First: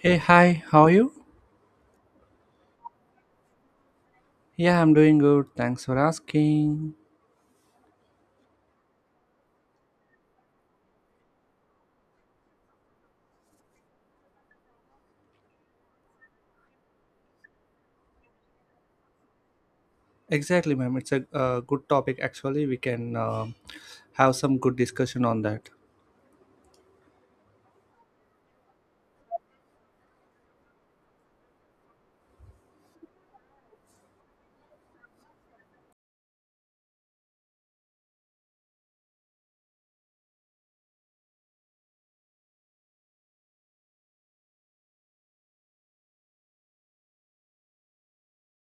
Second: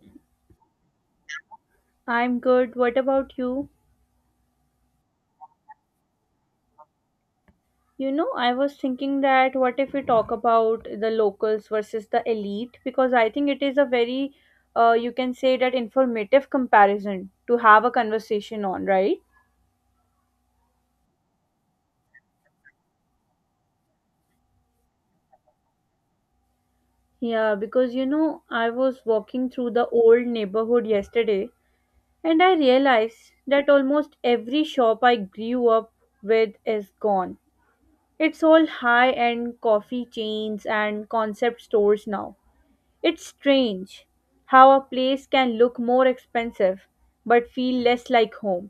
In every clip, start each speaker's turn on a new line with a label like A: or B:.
A: Hey, hi, how are you?
B: I'm good. What about you?
A: Yeah, I'm doing good. Thanks for asking.
B: You know, I was thinking that what if we talk about the locals versus the elite? Because I think it is a very, you can say that informative comparison to have a conversation on, right?
A: Exactly, ma'am. It's a good topic. Actually, we can have some good discussion on that.
B: Yeah, because you know, I was walking through the old neighborhood yesterday and I realized that almost every shop I grew up with is gone. It's all high end coffee chains and concept stores now. It's strange how a place can look more expensive but feel less like home.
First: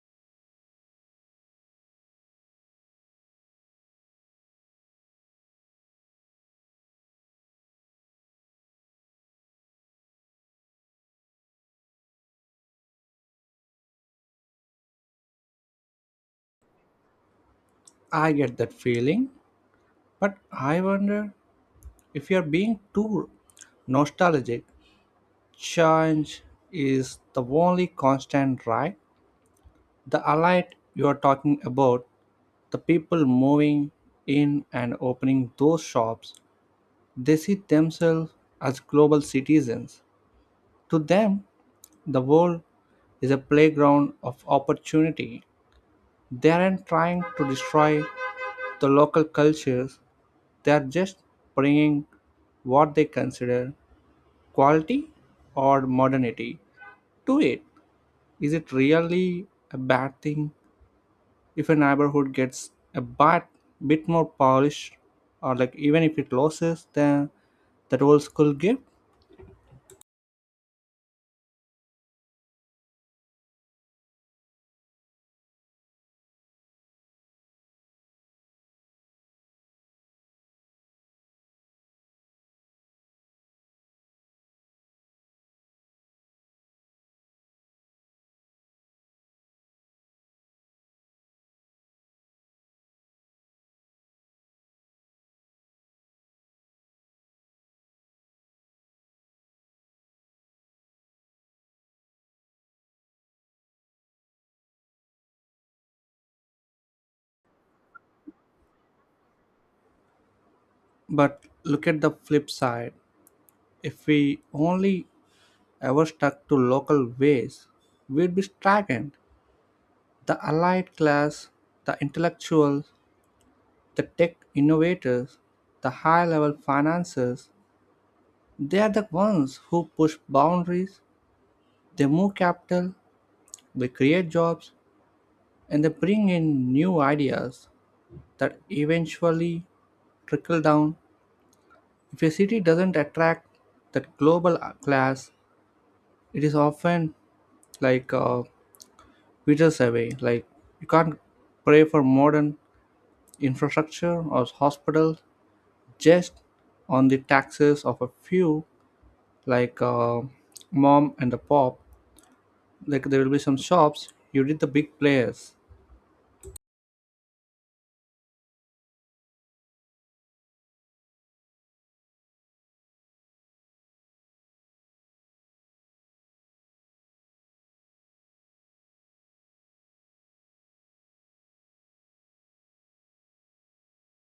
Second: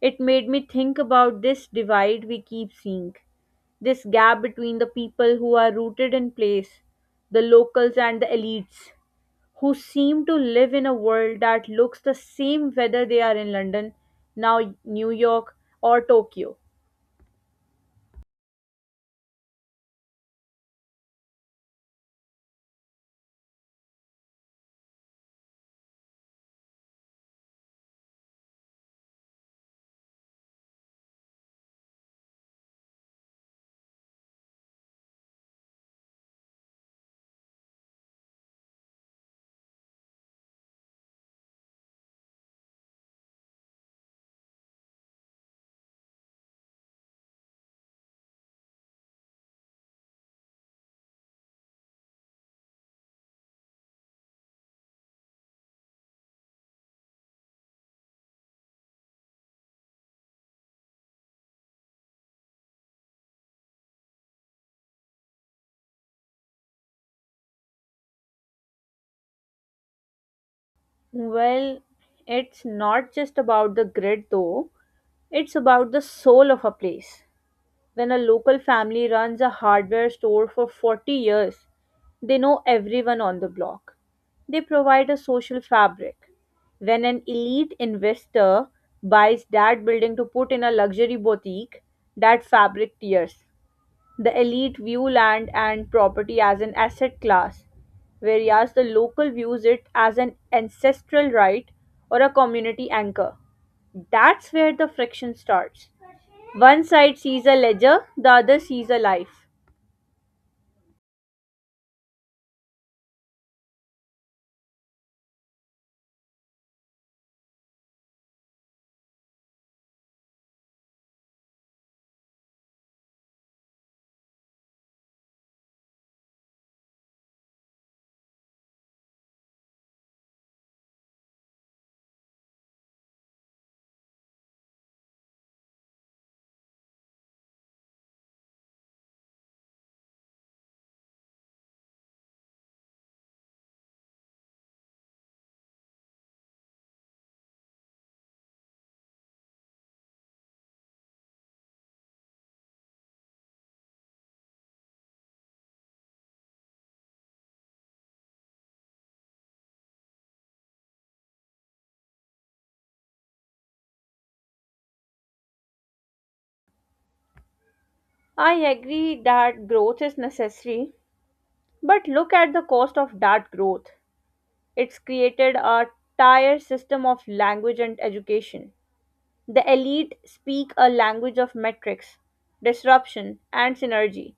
B: It made me think about this divide we keep seeing, this gap between the people who are rooted in place, the locals and the elites, who seem to live in a world that looks the same whether they are in London, now New York, or Tokyo.
A: I get that feeling, but I wonder if you're being too nostalgic. Change is the only constant, right? The allied you are talking about, the people moving in and opening those shops, they see themselves as global citizens. To them, the world is a playground of opportunity. They aren't trying to destroy the local cultures, they are just bringing what they consider quality or modernity to it. Is it really a bad thing if a neighborhood gets a bit more polished, or like even if it loses the that old school gift?
B: Well, it's not just about the grid though, it's about the soul of a place. When a local family runs a hardware store for 40 years, they know everyone on the block. They provide a social fabric. When an elite investor buys that building to put in a luxury boutique, that fabric tears. The elite view land and property as an asset class, whereas the local views it as an ancestral right or a community anchor. That's where the friction starts. One side sees a ledger, the other sees a life.
A: But look at the flip side. If we only ever stuck to local ways, we'd be stagnant. The allied class, the intellectuals, the tech innovators, the high level financiers, they are the ones who push boundaries, they move capital, they create jobs, and they bring in new ideas that eventually trickle down. If a city doesn't attract that global class, it is often like uh, meters away. Like you can't pray for modern infrastructure or hospitals just on the taxes of a few like uh, mom and the pop. Like there will be some shops. You did the big players.
B: I agree that growth is necessary, but look at the cost of that growth. It's created a tired system of language and education. The elite speak a language of metrics, disruption, and synergy.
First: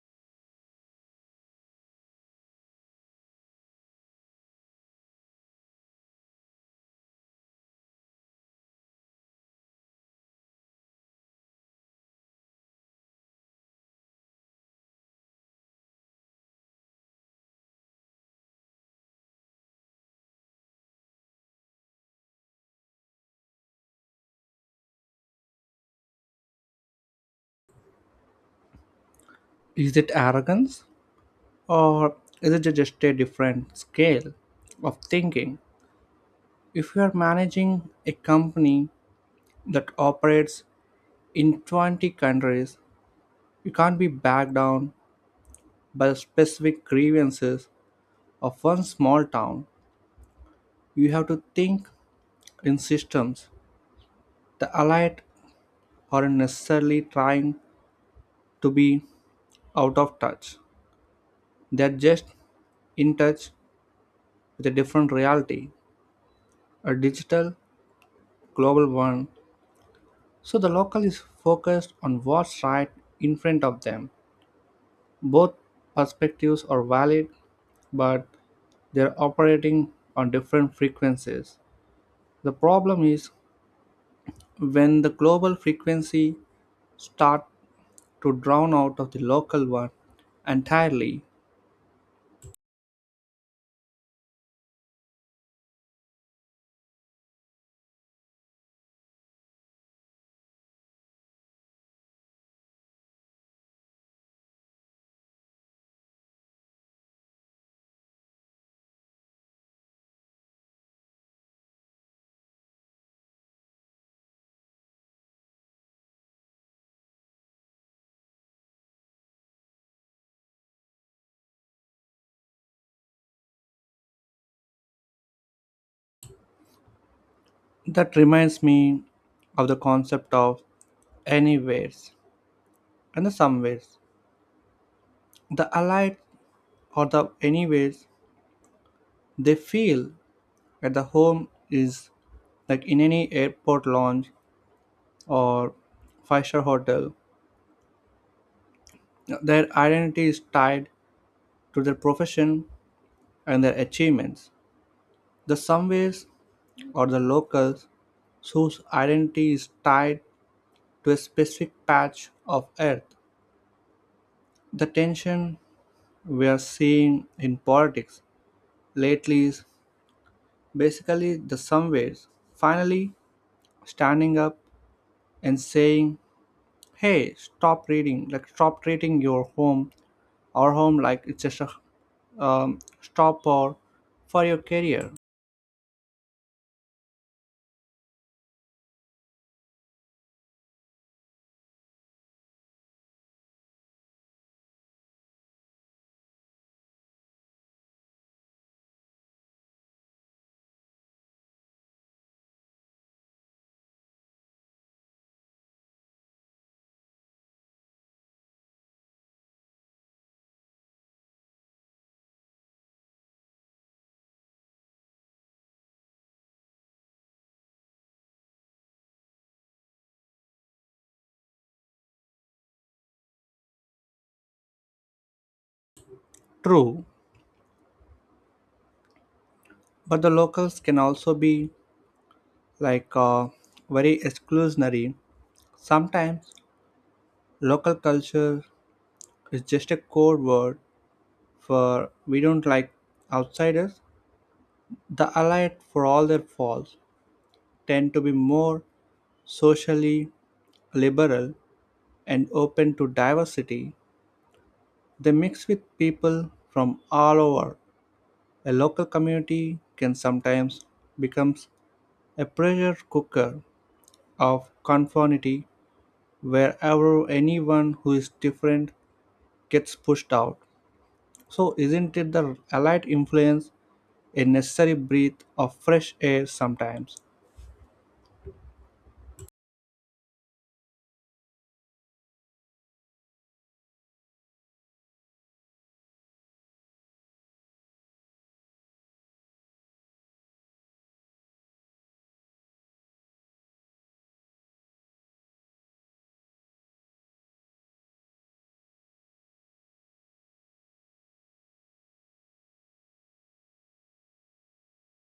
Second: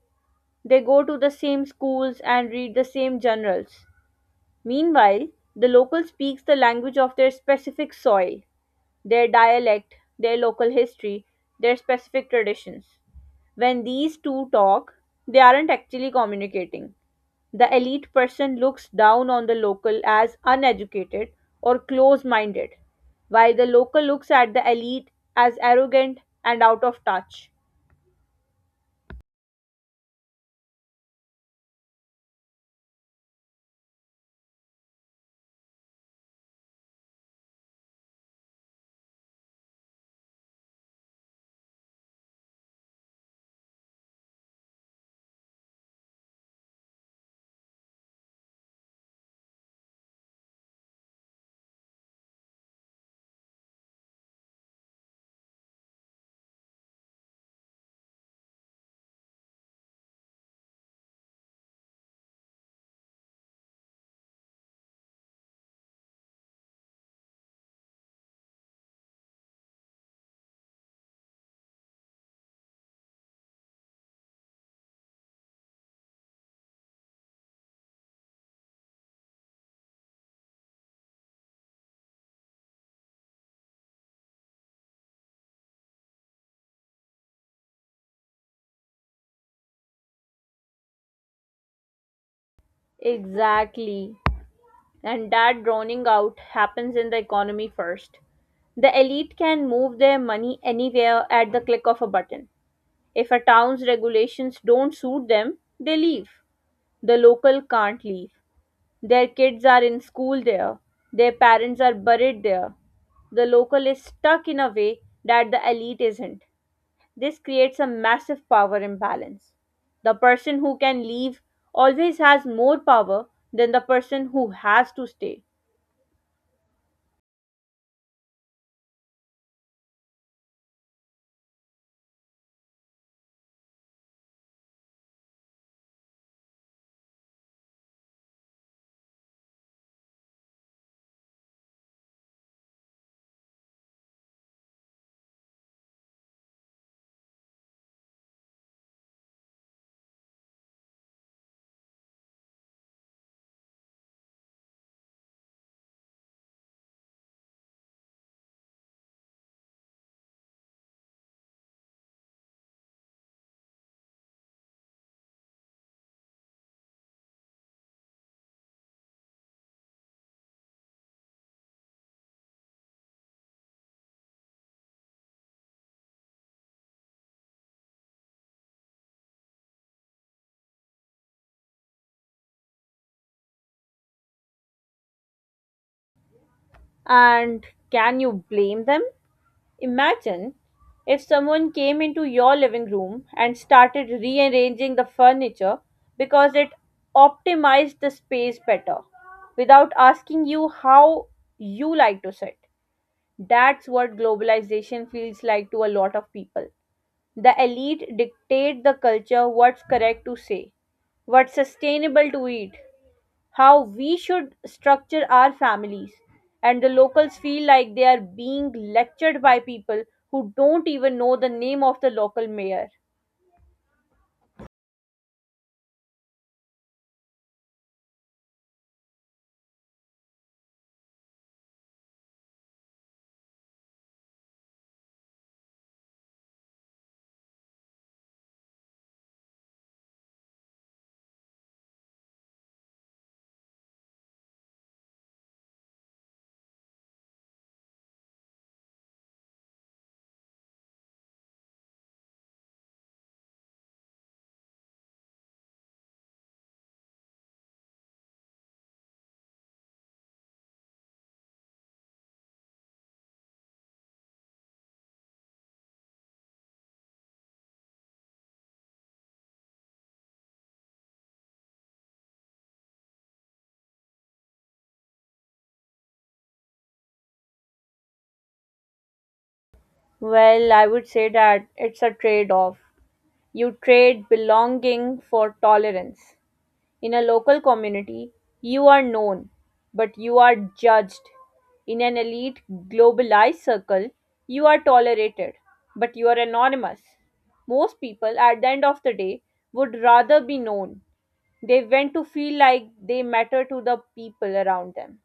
B: They go to the same schools and read the same journals. Meanwhile, the local speaks the language of their specific soil, their dialect, their local history, their specific traditions. When these two talk, they aren't actually communicating. The elite person looks down on the local as uneducated or close minded, while the local looks at the elite as arrogant and out of touch.
A: Is it arrogance or is it just a different scale of thinking? If you are managing a company that operates in 20 countries, you can't be backed down by specific grievances of one small town, you have to think in systems. The elite aren't necessarily trying to be out of touch, they're just in touch with a different reality, a digital, global one. So the local is focused on what's right in front of them. Both perspectives are valid, but they're operating on different frequencies. The problem is when the global frequency starts to drown out of the local one entirely.
B: Exactly. And that drowning out happens in the economy first. The elite can move their money anywhere at the click of a button. If a town's regulations don't suit them, they leave. The local can't leave. Their kids are in school there. Their parents are buried there. The local is stuck in a way that the elite isn't. This creates a massive power imbalance. The person who can leave always has more power than the person who has to stay.
A: That reminds me of the concept of anywheres and the somewheres. The allied or the anywheres they feel at the home is like in any airport lounge or five-star hotel. Their identity is tied to their profession and their achievements. The somewheres or the locals whose identity is tied to a specific patch of earth. The tension we are seeing in politics lately is basically the somewheres finally standing up and saying, "Hey, stop reading! Like stop treating your home, our home, like it's just a stop or for your career."
B: And can you blame them? Imagine if someone came into your living room and started rearranging the furniture because it optimized the space better without asking you how you like to sit. That's what globalization feels like to a lot of people. The elite dictate the culture, what's correct to say, what's sustainable to eat, how we should structure our families. And the locals feel like they are being lectured by people who don't even know the name of the local mayor.
A: True, but the locals can also be like uh, very exclusionary. Sometimes local culture is just a code word for we don't like outsiders. The Allied, for all their faults, tend to be more socially liberal and open to diversity. They mix with people from all over. A local community can sometimes become a pressure cooker of conformity wherever anyone who is different gets pushed out. So, isn't it the Allied influence a necessary breath of fresh air sometimes?
B: Well, I would say that it's a trade off. You trade belonging for tolerance. In a local community, you are known, but you are judged. In an elite, globalized circle, you are tolerated, but you are anonymous. Most people, at the end of the day, would rather be known. They went to feel like they matter to the people around them.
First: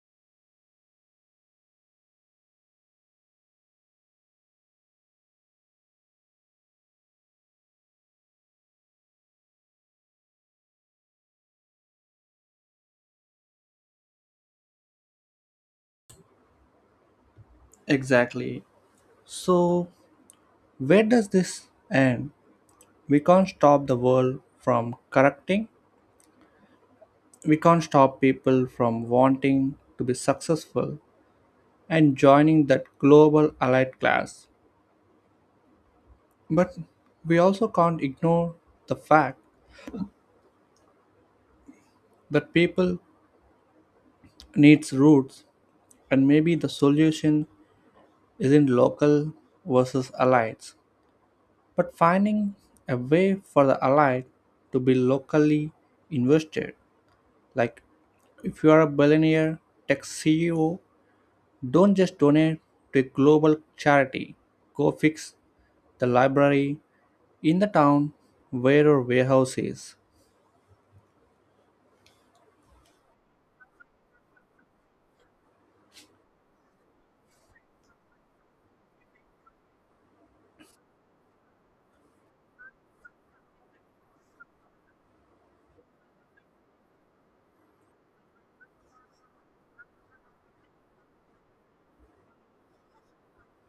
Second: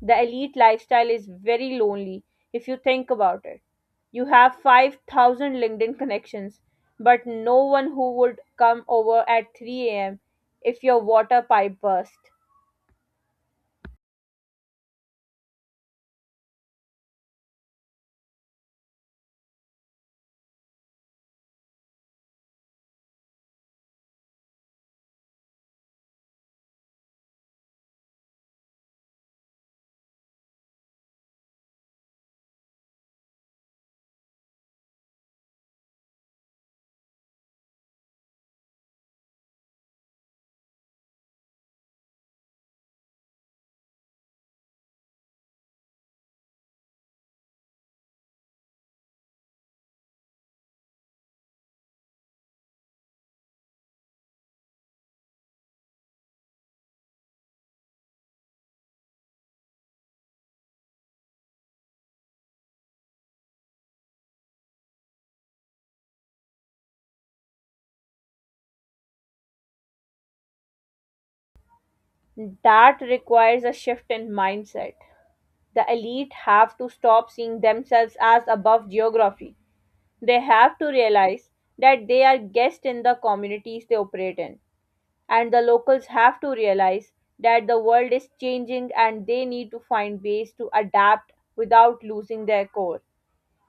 B: The elite lifestyle is very lonely if you think about it. You have 5,000 LinkedIn connections, but no one who would come over at 3 a.m. if your water pipe burst.
A: Exactly. So, where does this end? We can't stop the world from correcting. We can't stop people from wanting to be successful and joining that global allied class. But we also can't ignore the fact that people needs roots and maybe the solution isn't local versus allies, but finding a way for the allied to be locally invested. Like, if you are a billionaire tech CEO, don't just donate to a global charity. Go fix the library in the town where your warehouse is.
B: That requires a shift in mindset. The elite have to stop seeing themselves as above geography. They have to realize that they are guests in the communities they operate in. And the locals have to realize that the world is changing and they need to find ways to adapt without losing their core.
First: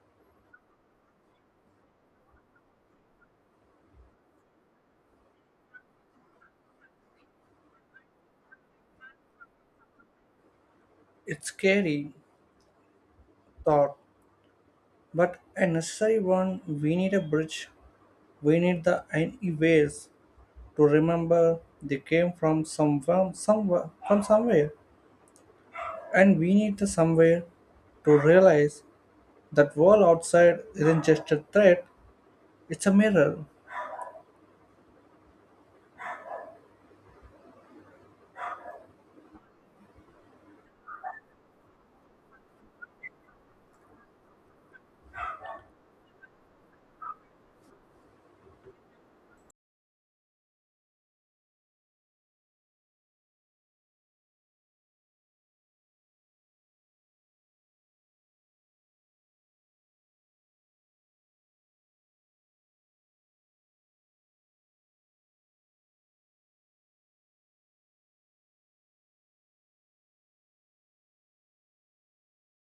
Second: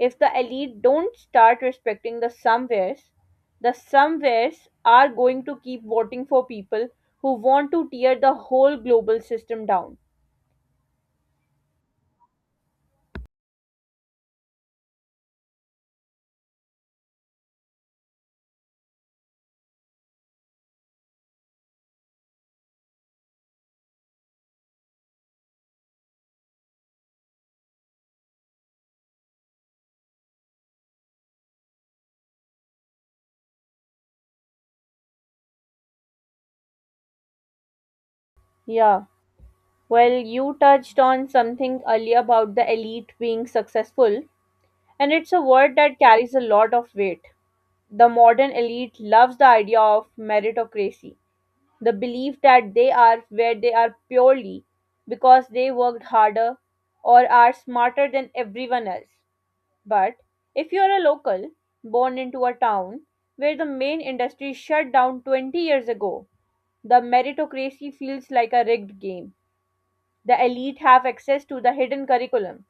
B: If the elite don't start respecting the somewheres are going to keep voting for people who want to tear the whole global system down.
A: It's scary thought, but a necessary one. We need a bridge. We need the any ways to remember they came from somewhere, and we need the somewhere to realize that world outside isn't just a threat; it's a mirror.
B: Yeah. Well, you touched on something earlier about the elite being successful, and it's a word that carries a lot of weight. The modern elite loves the idea of meritocracy, the belief that they are where they are purely because they worked harder or are smarter than everyone else. But if you are a local born into a town where the main industry shut down 20 years ago, the meritocracy feels like a rigged game. The elite have access to the hidden curriculum,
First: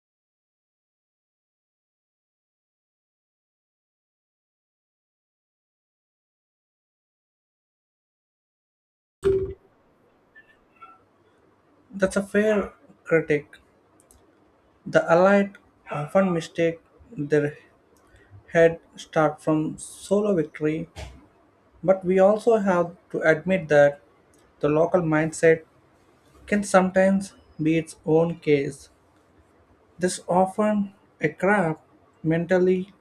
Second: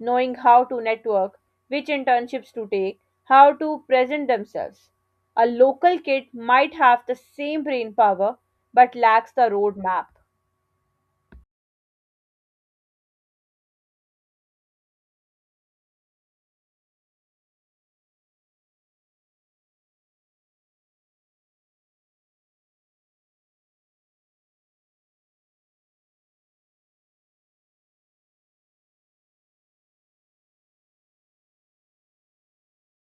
B: knowing how to network, which internships to take, how to present themselves. A local kid might have the same brain power but lacks the roadmap.
A: That's a fair critic. The Allied often mistake their head start from solo victory, but we also have to admit that the local mindset can sometimes be its own case. This often a craft mentally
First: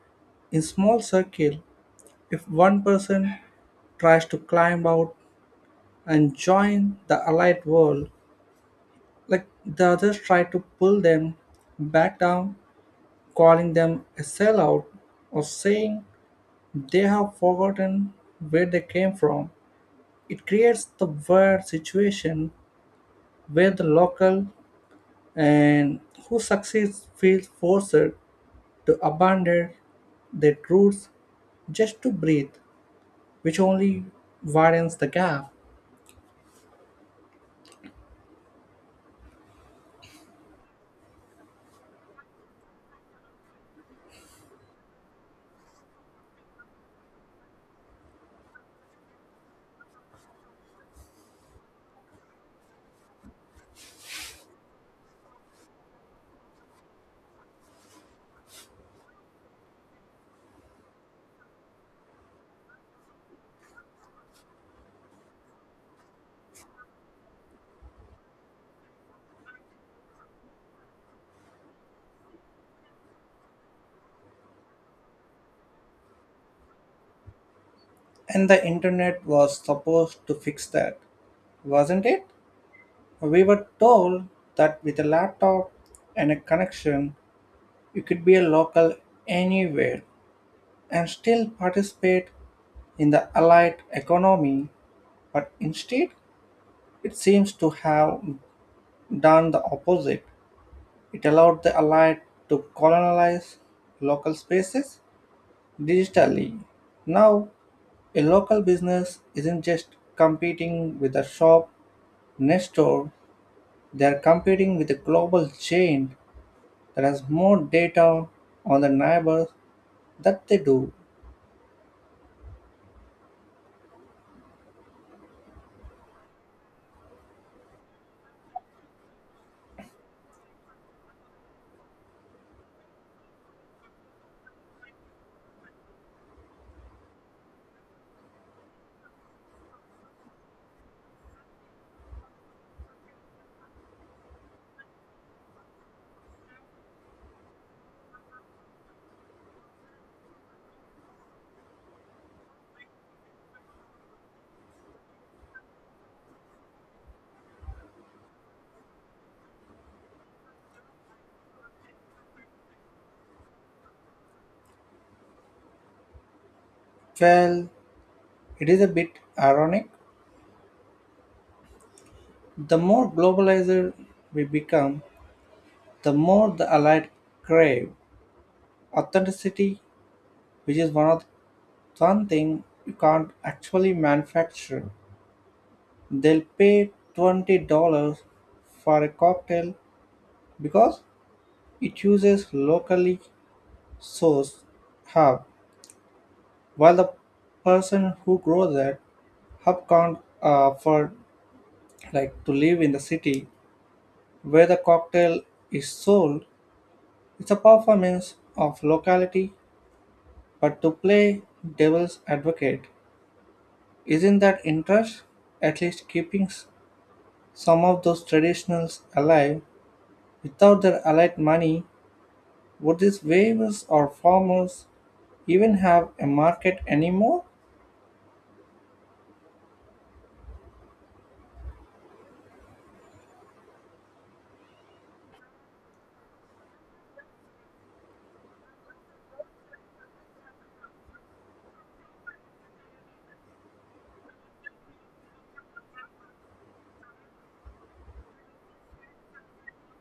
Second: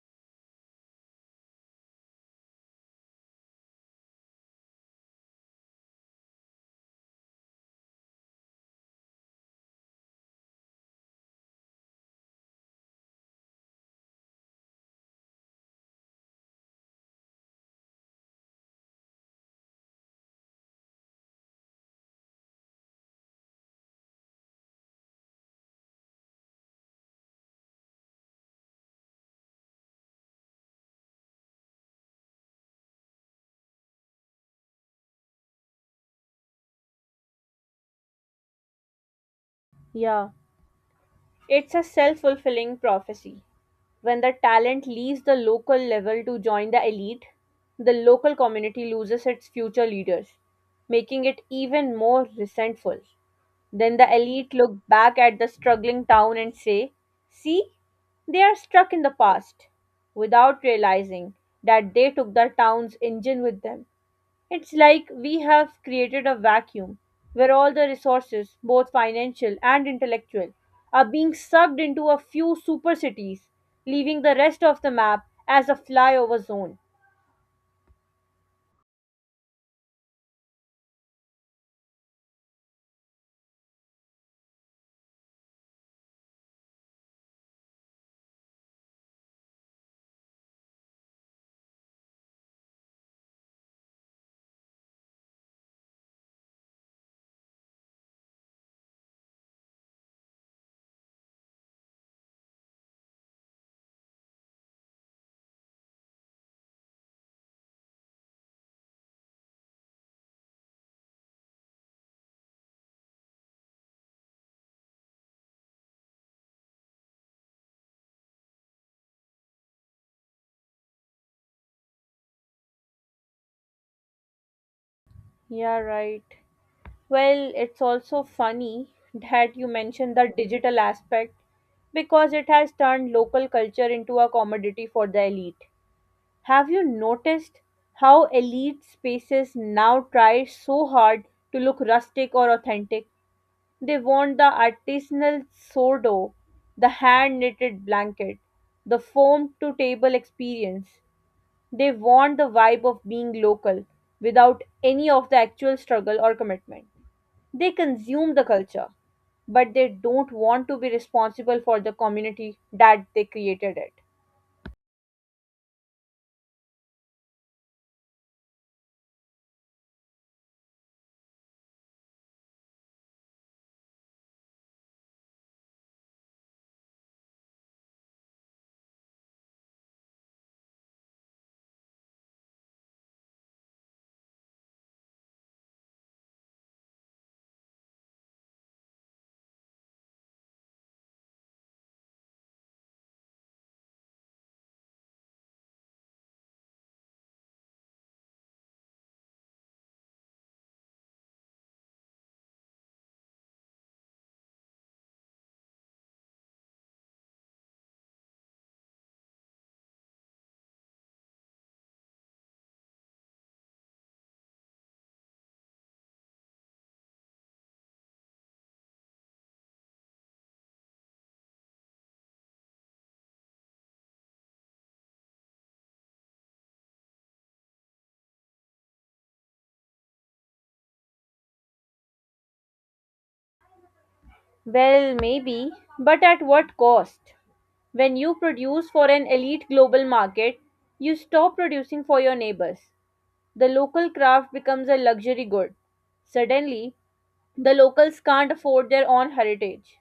A: in small circle. If one person tries to climb out and join the allied world, like the others try to pull them back down calling them a sellout or saying they have forgotten where they came from. It creates the weird situation where the local and who succeeds feels forced to abandon their roots just to breathe, which only widens the gap.
B: Yeah, it's a self fulfilling prophecy. When the talent leaves the local level to join the elite, the local community loses its future leaders, making it even more resentful. Then the elite look back at the struggling town and say, "See, they are stuck in the past," without realizing that they took the town's engine with them. It's like we have created a vacuum where all the resources, both financial and intellectual, are being sucked into a few super cities, leaving the rest of the map as a flyover zone.
A: And the internet was supposed to fix that, wasn't it? We were told that with a laptop and a connection, you could be a local anywhere and still participate in the allied economy, but instead, it seems to have done the opposite. It allowed the allied to colonize local spaces digitally. Now, a local business isn't just competing with a shop next door, they are competing with a global chain that has more data on the neighbors that they do.
B: Yeah, right. Well, it's also funny that you mentioned the digital aspect because it has turned local culture into a commodity for the elite. Have you noticed how elite spaces now try so hard to look rustic or authentic? They want the artisanal sourdough, the hand knitted blanket, the foam to table experience. They want the vibe of being local without any of the actual struggle or commitment. They consume the culture, but they don't want to be responsible for the community that they created it.
A: Well, it is a bit ironic. The more globalized we become, the more the allied crave authenticity, which is one thing you can't actually manufacture. They'll pay $20 for a cocktail because it uses locally sourced herb, while the person who grows that herb can't afford like to live in the city where the cocktail is sold. It's a performance of locality, but to play devil's advocate, isn't that interest at least keeping some of those traditionals alive? Without their allied money, would these waivers or farmers even have a market anymore?
B: Well, maybe, but at what cost? When you produce for an elite global market, you stop producing for your neighbors. The local craft becomes a luxury good. Suddenly, the locals can't afford their own heritage.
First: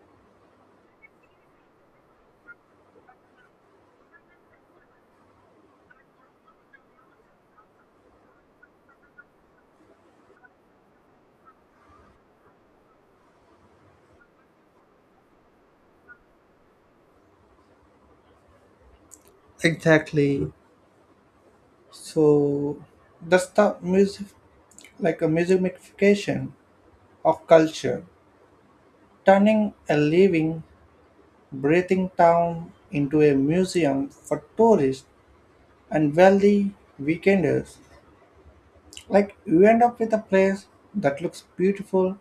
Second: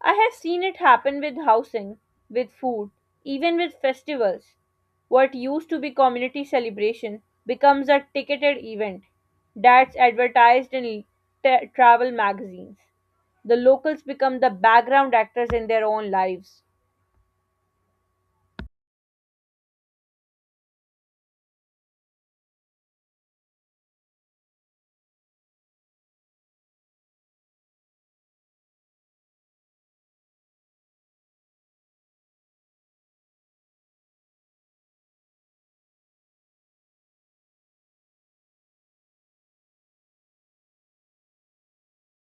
B: I have seen it happen with housing, with food, even with festivals. What used to be community celebration becomes a ticketed event that's advertised in travel magazines. The locals become the background actors in their own lives.
A: Exactly. So that's the music, like a musicification of culture, turning a living, breathing town into a museum for tourists and wealthy weekenders. Like you end up with a place that looks beautiful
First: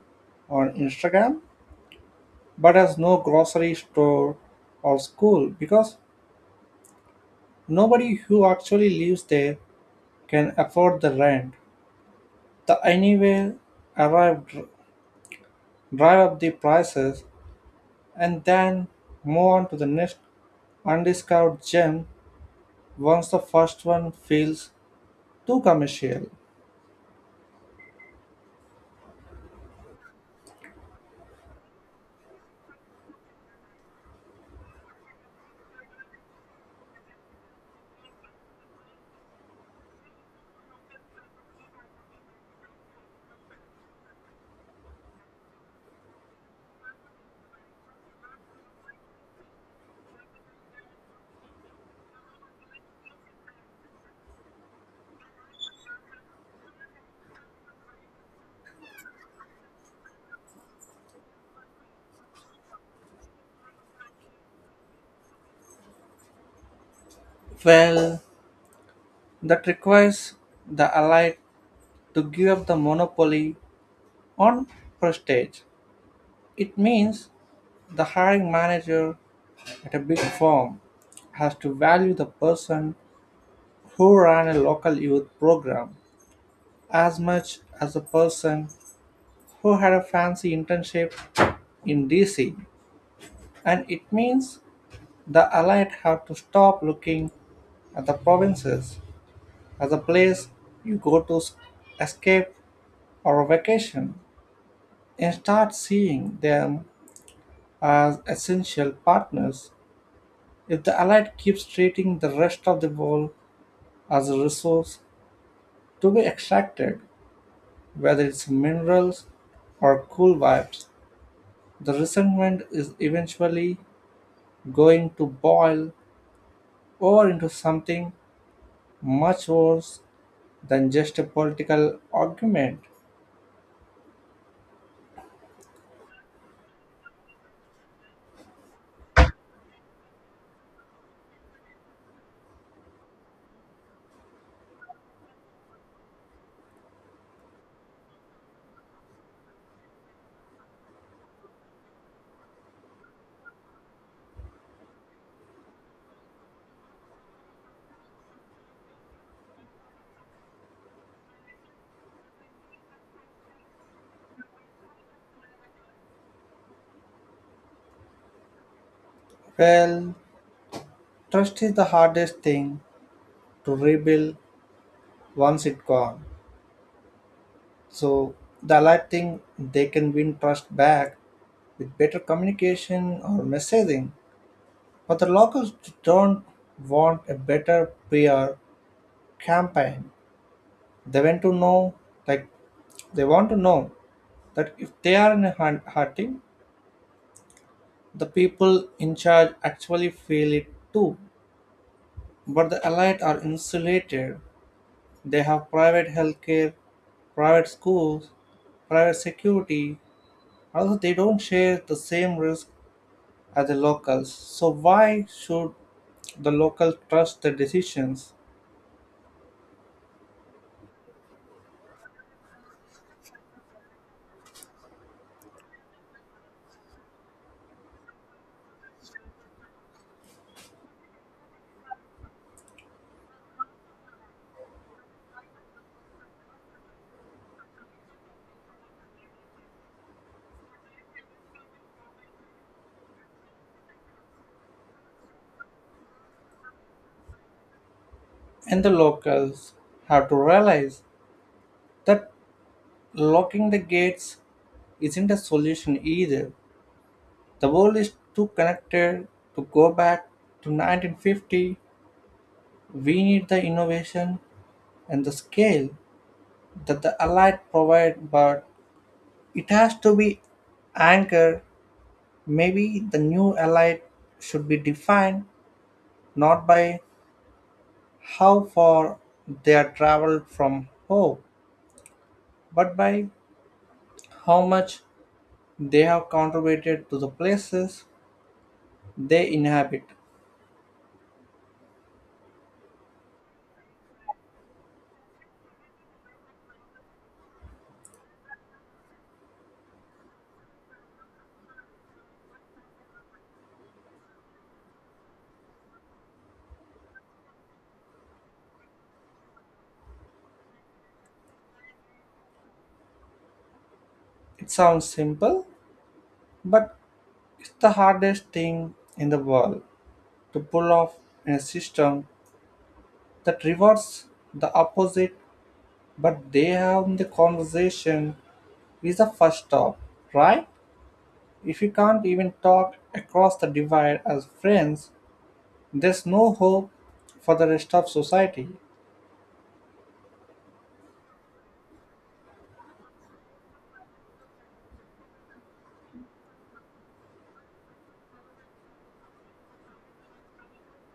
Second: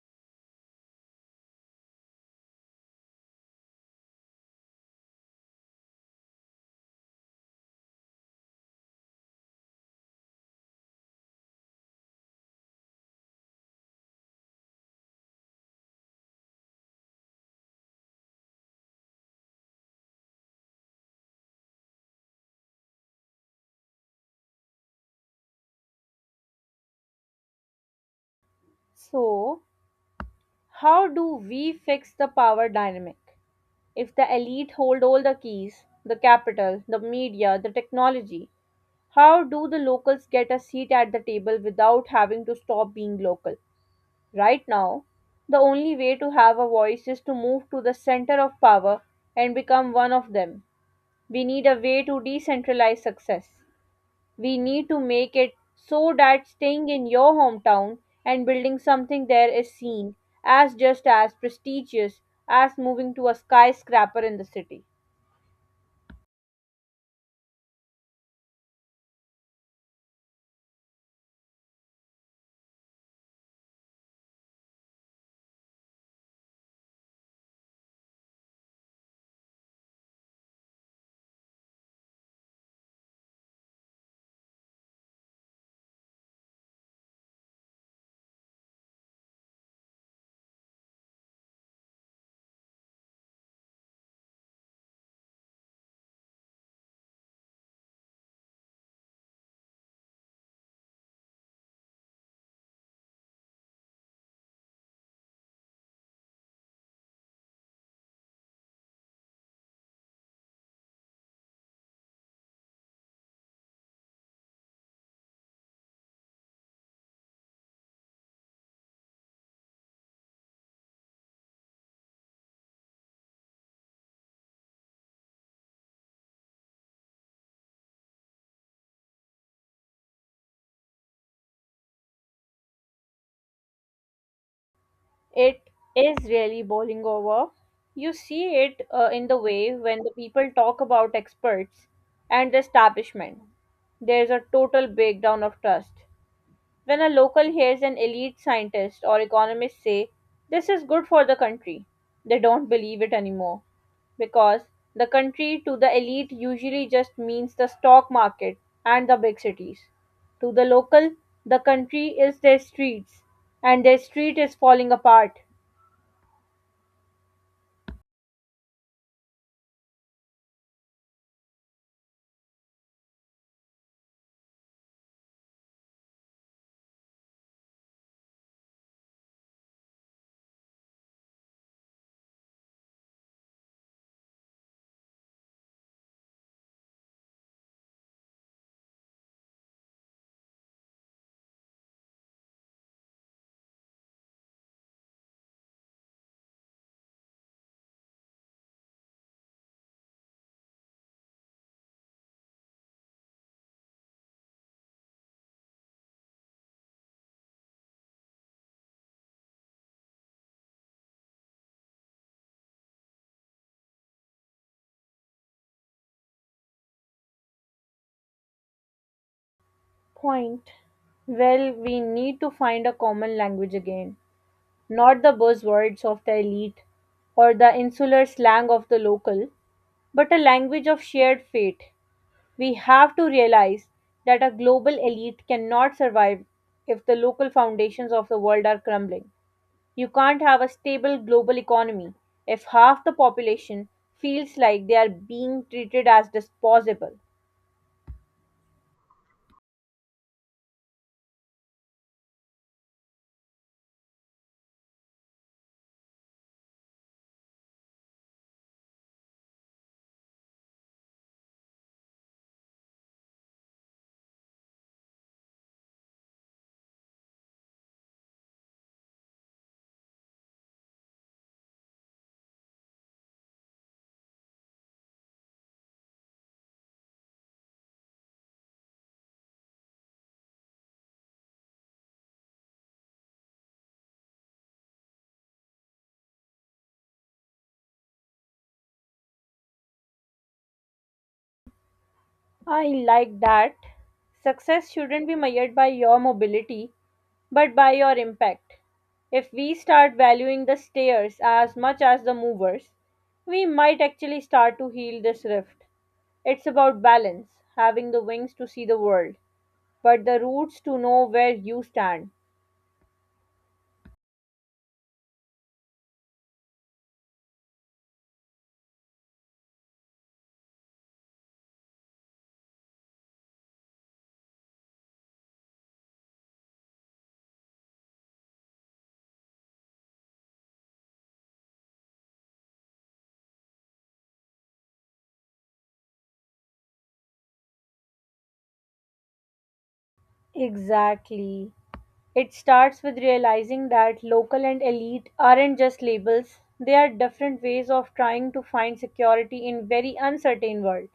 A: on Instagram but has no grocery store or school because nobody who actually lives there can afford the rent. The anywhere arrive dr- drive up the prices and then move on to the next undiscovered gem once the first one feels too commercial.
B: So, how do we fix the power dynamic? If the elite hold all the keys, the capital, the media, the technology, how do the locals get a seat at the table without having to stop being local? Right now, the only way to have a voice is to move to the center of power and become one of them. We need a way to decentralize success. We need to make it so that staying in your hometown and building something there is seen as just as prestigious as moving to a skyscraper in the city.
A: Well, that requires the allied to give up the monopoly on prestige. It means the hiring manager at a big firm has to value the person who ran a local youth program as much as the person who had a fancy internship in DC. And it means the elite have to stop looking at the provinces as a place you go to escape or a vacation and start seeing them as essential partners if the Allied keeps treating the rest of the world as a resource to be extracted, whether it's minerals or cool vibes. The resentment is eventually going to boil over into something much worse than just a political argument.
B: It is really boiling over. You see it in the way when the people talk about experts and the establishment. There's a total breakdown of trust. When a local hears an elite scientist or economist say, "This is good for the country," they don't believe it anymore because the country to the elite usually just means the stock market and the big cities. To the local, the country is their streets, and their street is falling apart.
A: Well, trust is the hardest thing to rebuild once it's gone. So the Allied think they can win trust back with better communication or messaging, but the locals don't want a better PR campaign. They want to know, like, they want to know that if they are in a hurting, the people in charge actually feel it too. But the elite are insulated. They have private healthcare, private schools, private security. Also, they don't share the same risk as the locals. So why should the locals trust the decisions?
B: Point. Well, we need to find a common language again. Not the buzzwords of the elite or the insular slang of the local, but a language of shared fate. We have to realize that a global elite cannot survive if the local foundations of the world are crumbling. You can't have a stable global economy if half the population feels like they are being treated as disposable.
A: And the locals have to realize that locking the gates isn't a solution either. The world is too connected to go back to 1950. We need the innovation and the scale that the Allied provide, but it has to be anchored. Maybe the new Allied should be defined not by how far they are traveled from hope, but by how much they have contributed to the places they inhabit.
B: I like that. Success shouldn't be measured by your mobility, but by your impact. If we start valuing the stairs as much as the movers, we might actually start to heal this rift. It's about balance, having the wings to see the world, but the roots to know where you stand.
A: It sounds simple, but it's the hardest thing in the world to pull off in a system that rewards the opposite, but they have the conversation is the first stop, right? If you can't even talk across the divide as friends, there's no hope for the rest of society.
B: Exactly. It starts with realizing that local and elite aren't just labels, they are different ways of trying to find security in very uncertain world.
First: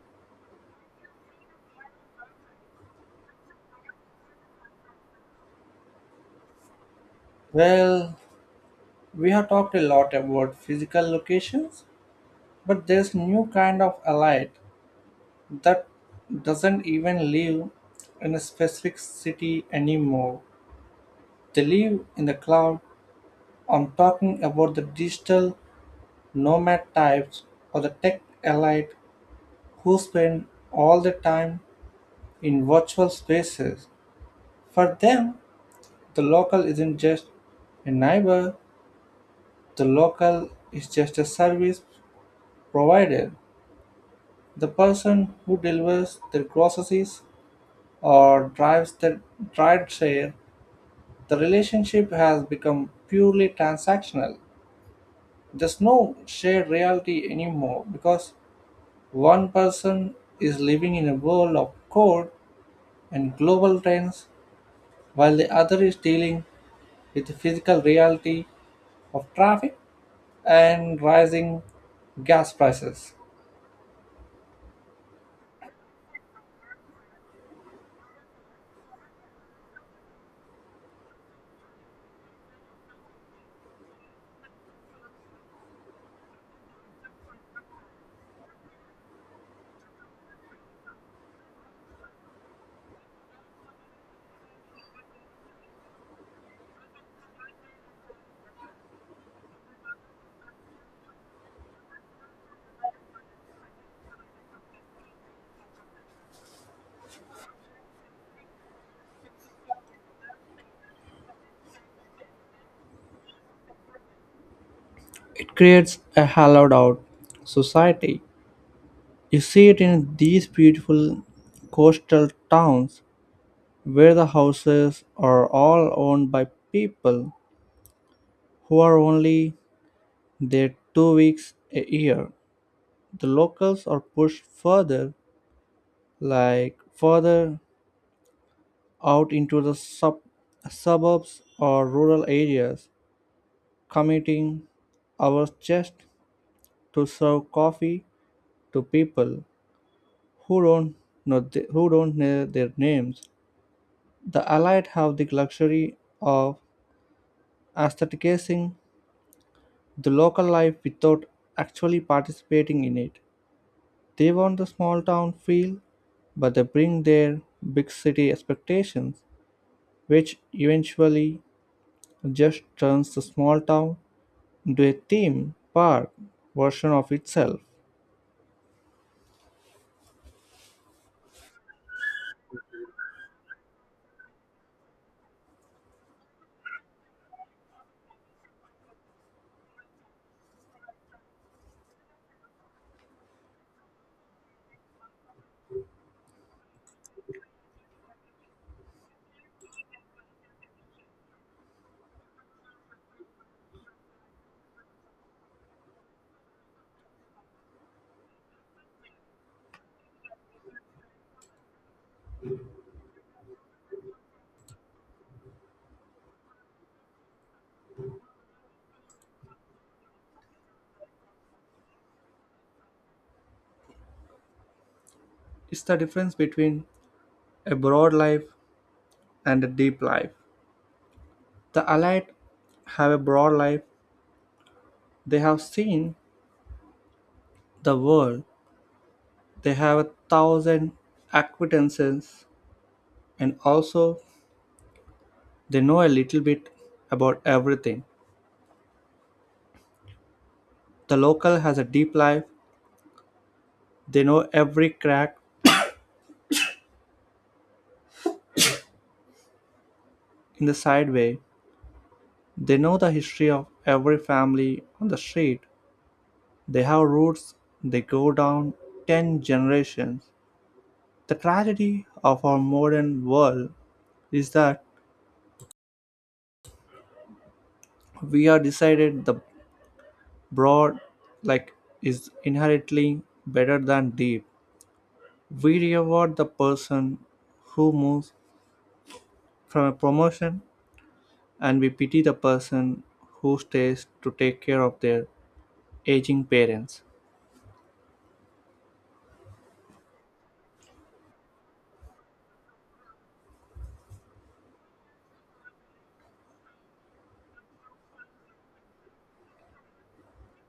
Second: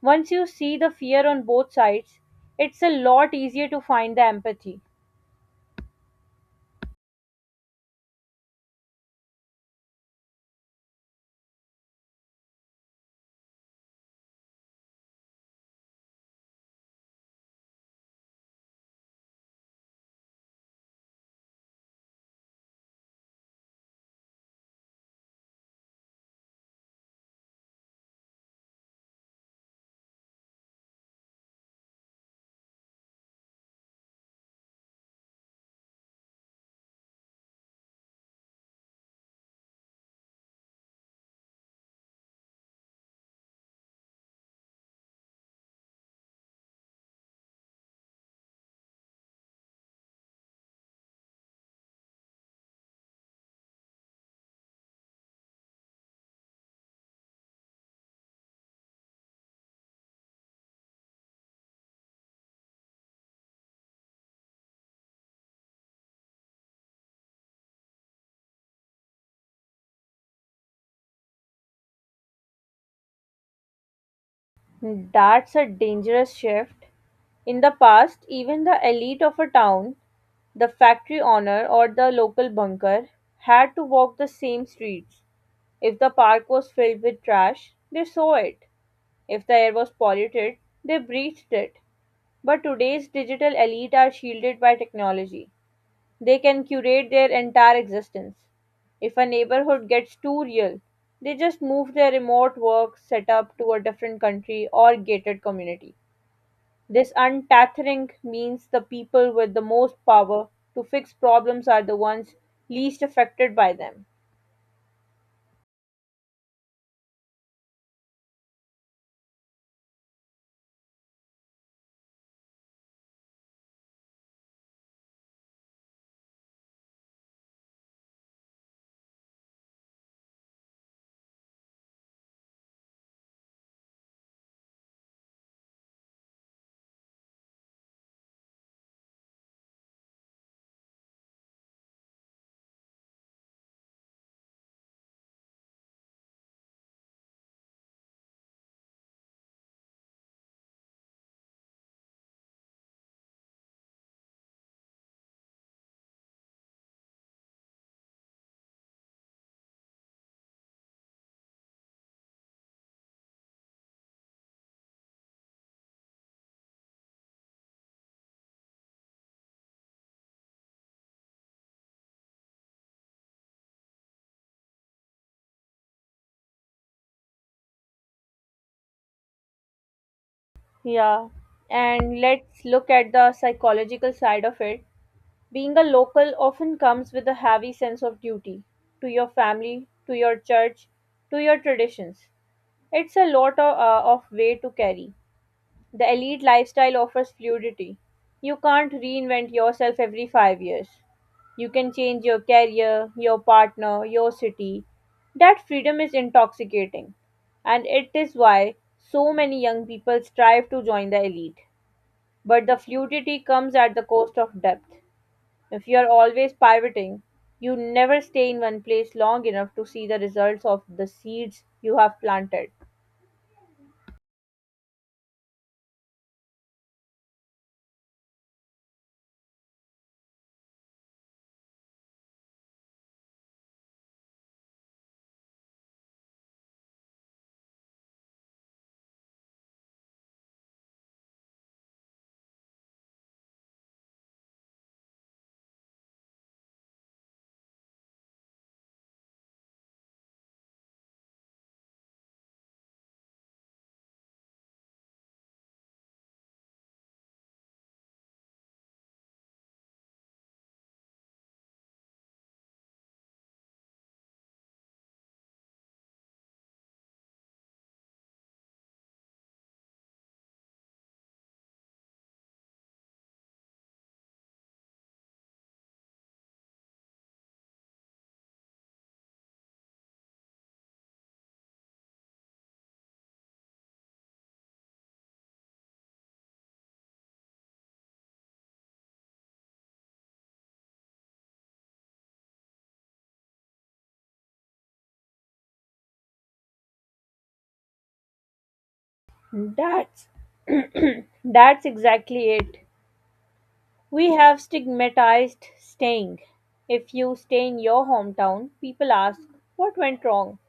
B: Once you see the fear on both sides, it's a lot easier to find the empathy.
A: Well, we have talked a lot about physical locations, but there's new kind of elite that doesn't even live in a specific city anymore. They live in the cloud. I'm talking about the digital nomad types or the tech elite who spend all their time in virtual spaces. For them, the local isn't just a neighbor, the local is just a service provider. The person who delivers their groceries or drives the trade share, the relationship has become purely transactional. There's no shared reality anymore because one person is living in a world of code and global trends while the other is dealing with the physical reality of traffic and rising gas prices.
B: That's a dangerous shift. In the past, even the elite of a town, the factory owner, or the local bunker had to walk the same streets. If the park was filled with trash, they saw it. If the air was polluted, they breathed it. But today's digital elite are shielded by technology. They can curate their entire existence. If a neighborhood gets too real, they just move their remote work setup to a different country or gated community. This untathering means the people with the most power to fix problems are the ones least affected by them.
A: It creates a hollowed out society. You see it in these beautiful coastal towns where the houses are all owned by people who are only there 2 weeks a year. The locals are pushed further, like further out into the suburbs or rural areas, committing our just to serve coffee to people who don't who don't know their names. The allied have the luxury of aestheticizing the local life without actually participating in it. They want the small town feel, but they bring their big city expectations, which eventually just turns the small town into a theme park version of itself.
B: Yeah, and let's look at the psychological side of it. Being a local often comes with a heavy sense of duty to your family, to your church, to your traditions. It's a lot of weight to carry. The elite lifestyle offers fluidity. You can't reinvent yourself every 5 years. You can change your career, your partner, your city. That freedom is intoxicating. And it is why so many young people strive to join the elite. But the fluidity comes at the cost of depth. If you are always pivoting, you never stay in one place long enough to see the results of the seeds you have planted.
A: It's the difference between a broad life and a deep life. The Allied have a broad life, they have seen the world, they have a thousand acquaintances and also they know a little bit about everything. The local has a deep life. They know every crack in the sideway. They know the history of every family on the street. They have roots. They go down 10 generations. The tragedy of our modern world is that we are decided the broad like is inherently better than deep. We reward the person who moves from a promotion and we pity the person who stays to take care of their aging parents.
B: That's that's exactly it. We have stigmatized staying. If you stay in your hometown, people ask, "What went wrong?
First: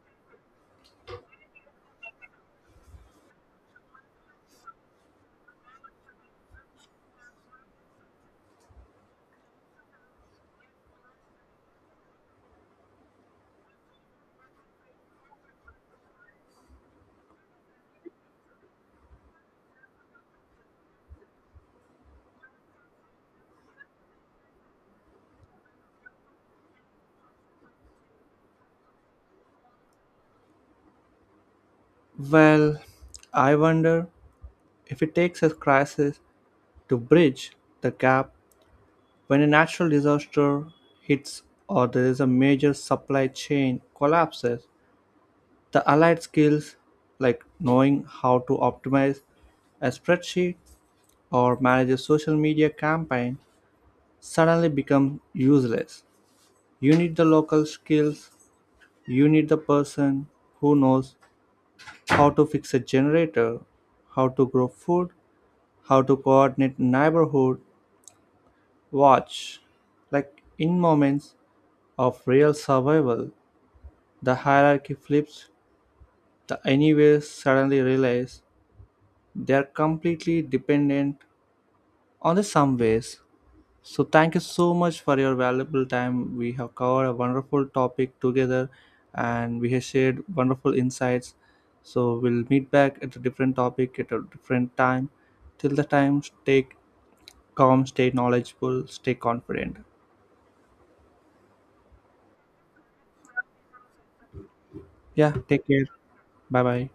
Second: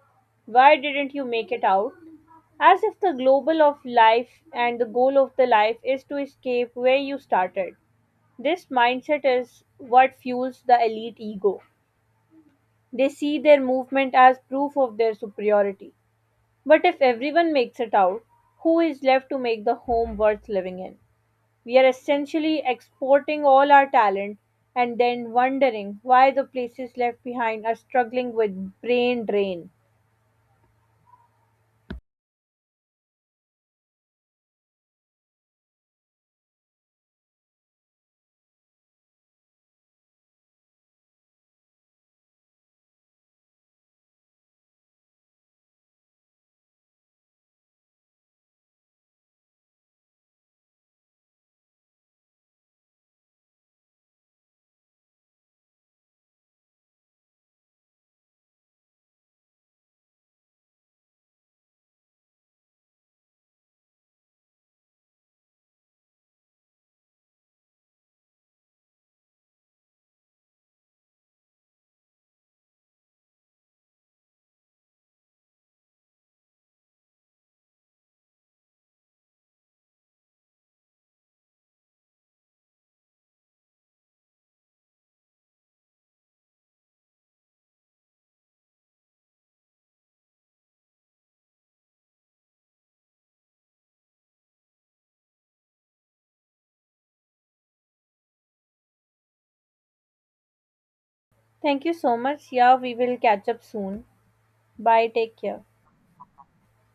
B: Why didn't you make it out?" As if the global of life and the goal of the life is to escape where you started. This mindset is what fuels the elite ego. They see their movement as proof of their superiority. But if everyone makes it out, who is left to make the home worth living in? We are essentially exporting all our talent and then wondering why the places left behind are struggling with brain drain.
A: Well, I wonder if it takes a crisis to bridge the gap when a natural disaster hits or there is a major supply chain collapses. The allied skills like knowing how to optimize a spreadsheet or manage a social media campaign suddenly become useless. You need the local skills. You need the person who knows how to fix a generator, how to grow food, how to coordinate neighborhood watch. Like in moments of real survival, the hierarchy flips. The anyways suddenly realize they are completely dependent on the someways. So, thank you so much for your valuable time. We have covered a wonderful topic together and we have shared wonderful insights. So, we'll meet back at a different topic at a different time. Till the time, stay calm, stay knowledgeable, stay confident.
B: Thank you so much. Yeah, we will catch up soon. Bye.
A: Yeah,
B: Take
A: take
B: care.
A: care. Bye bye.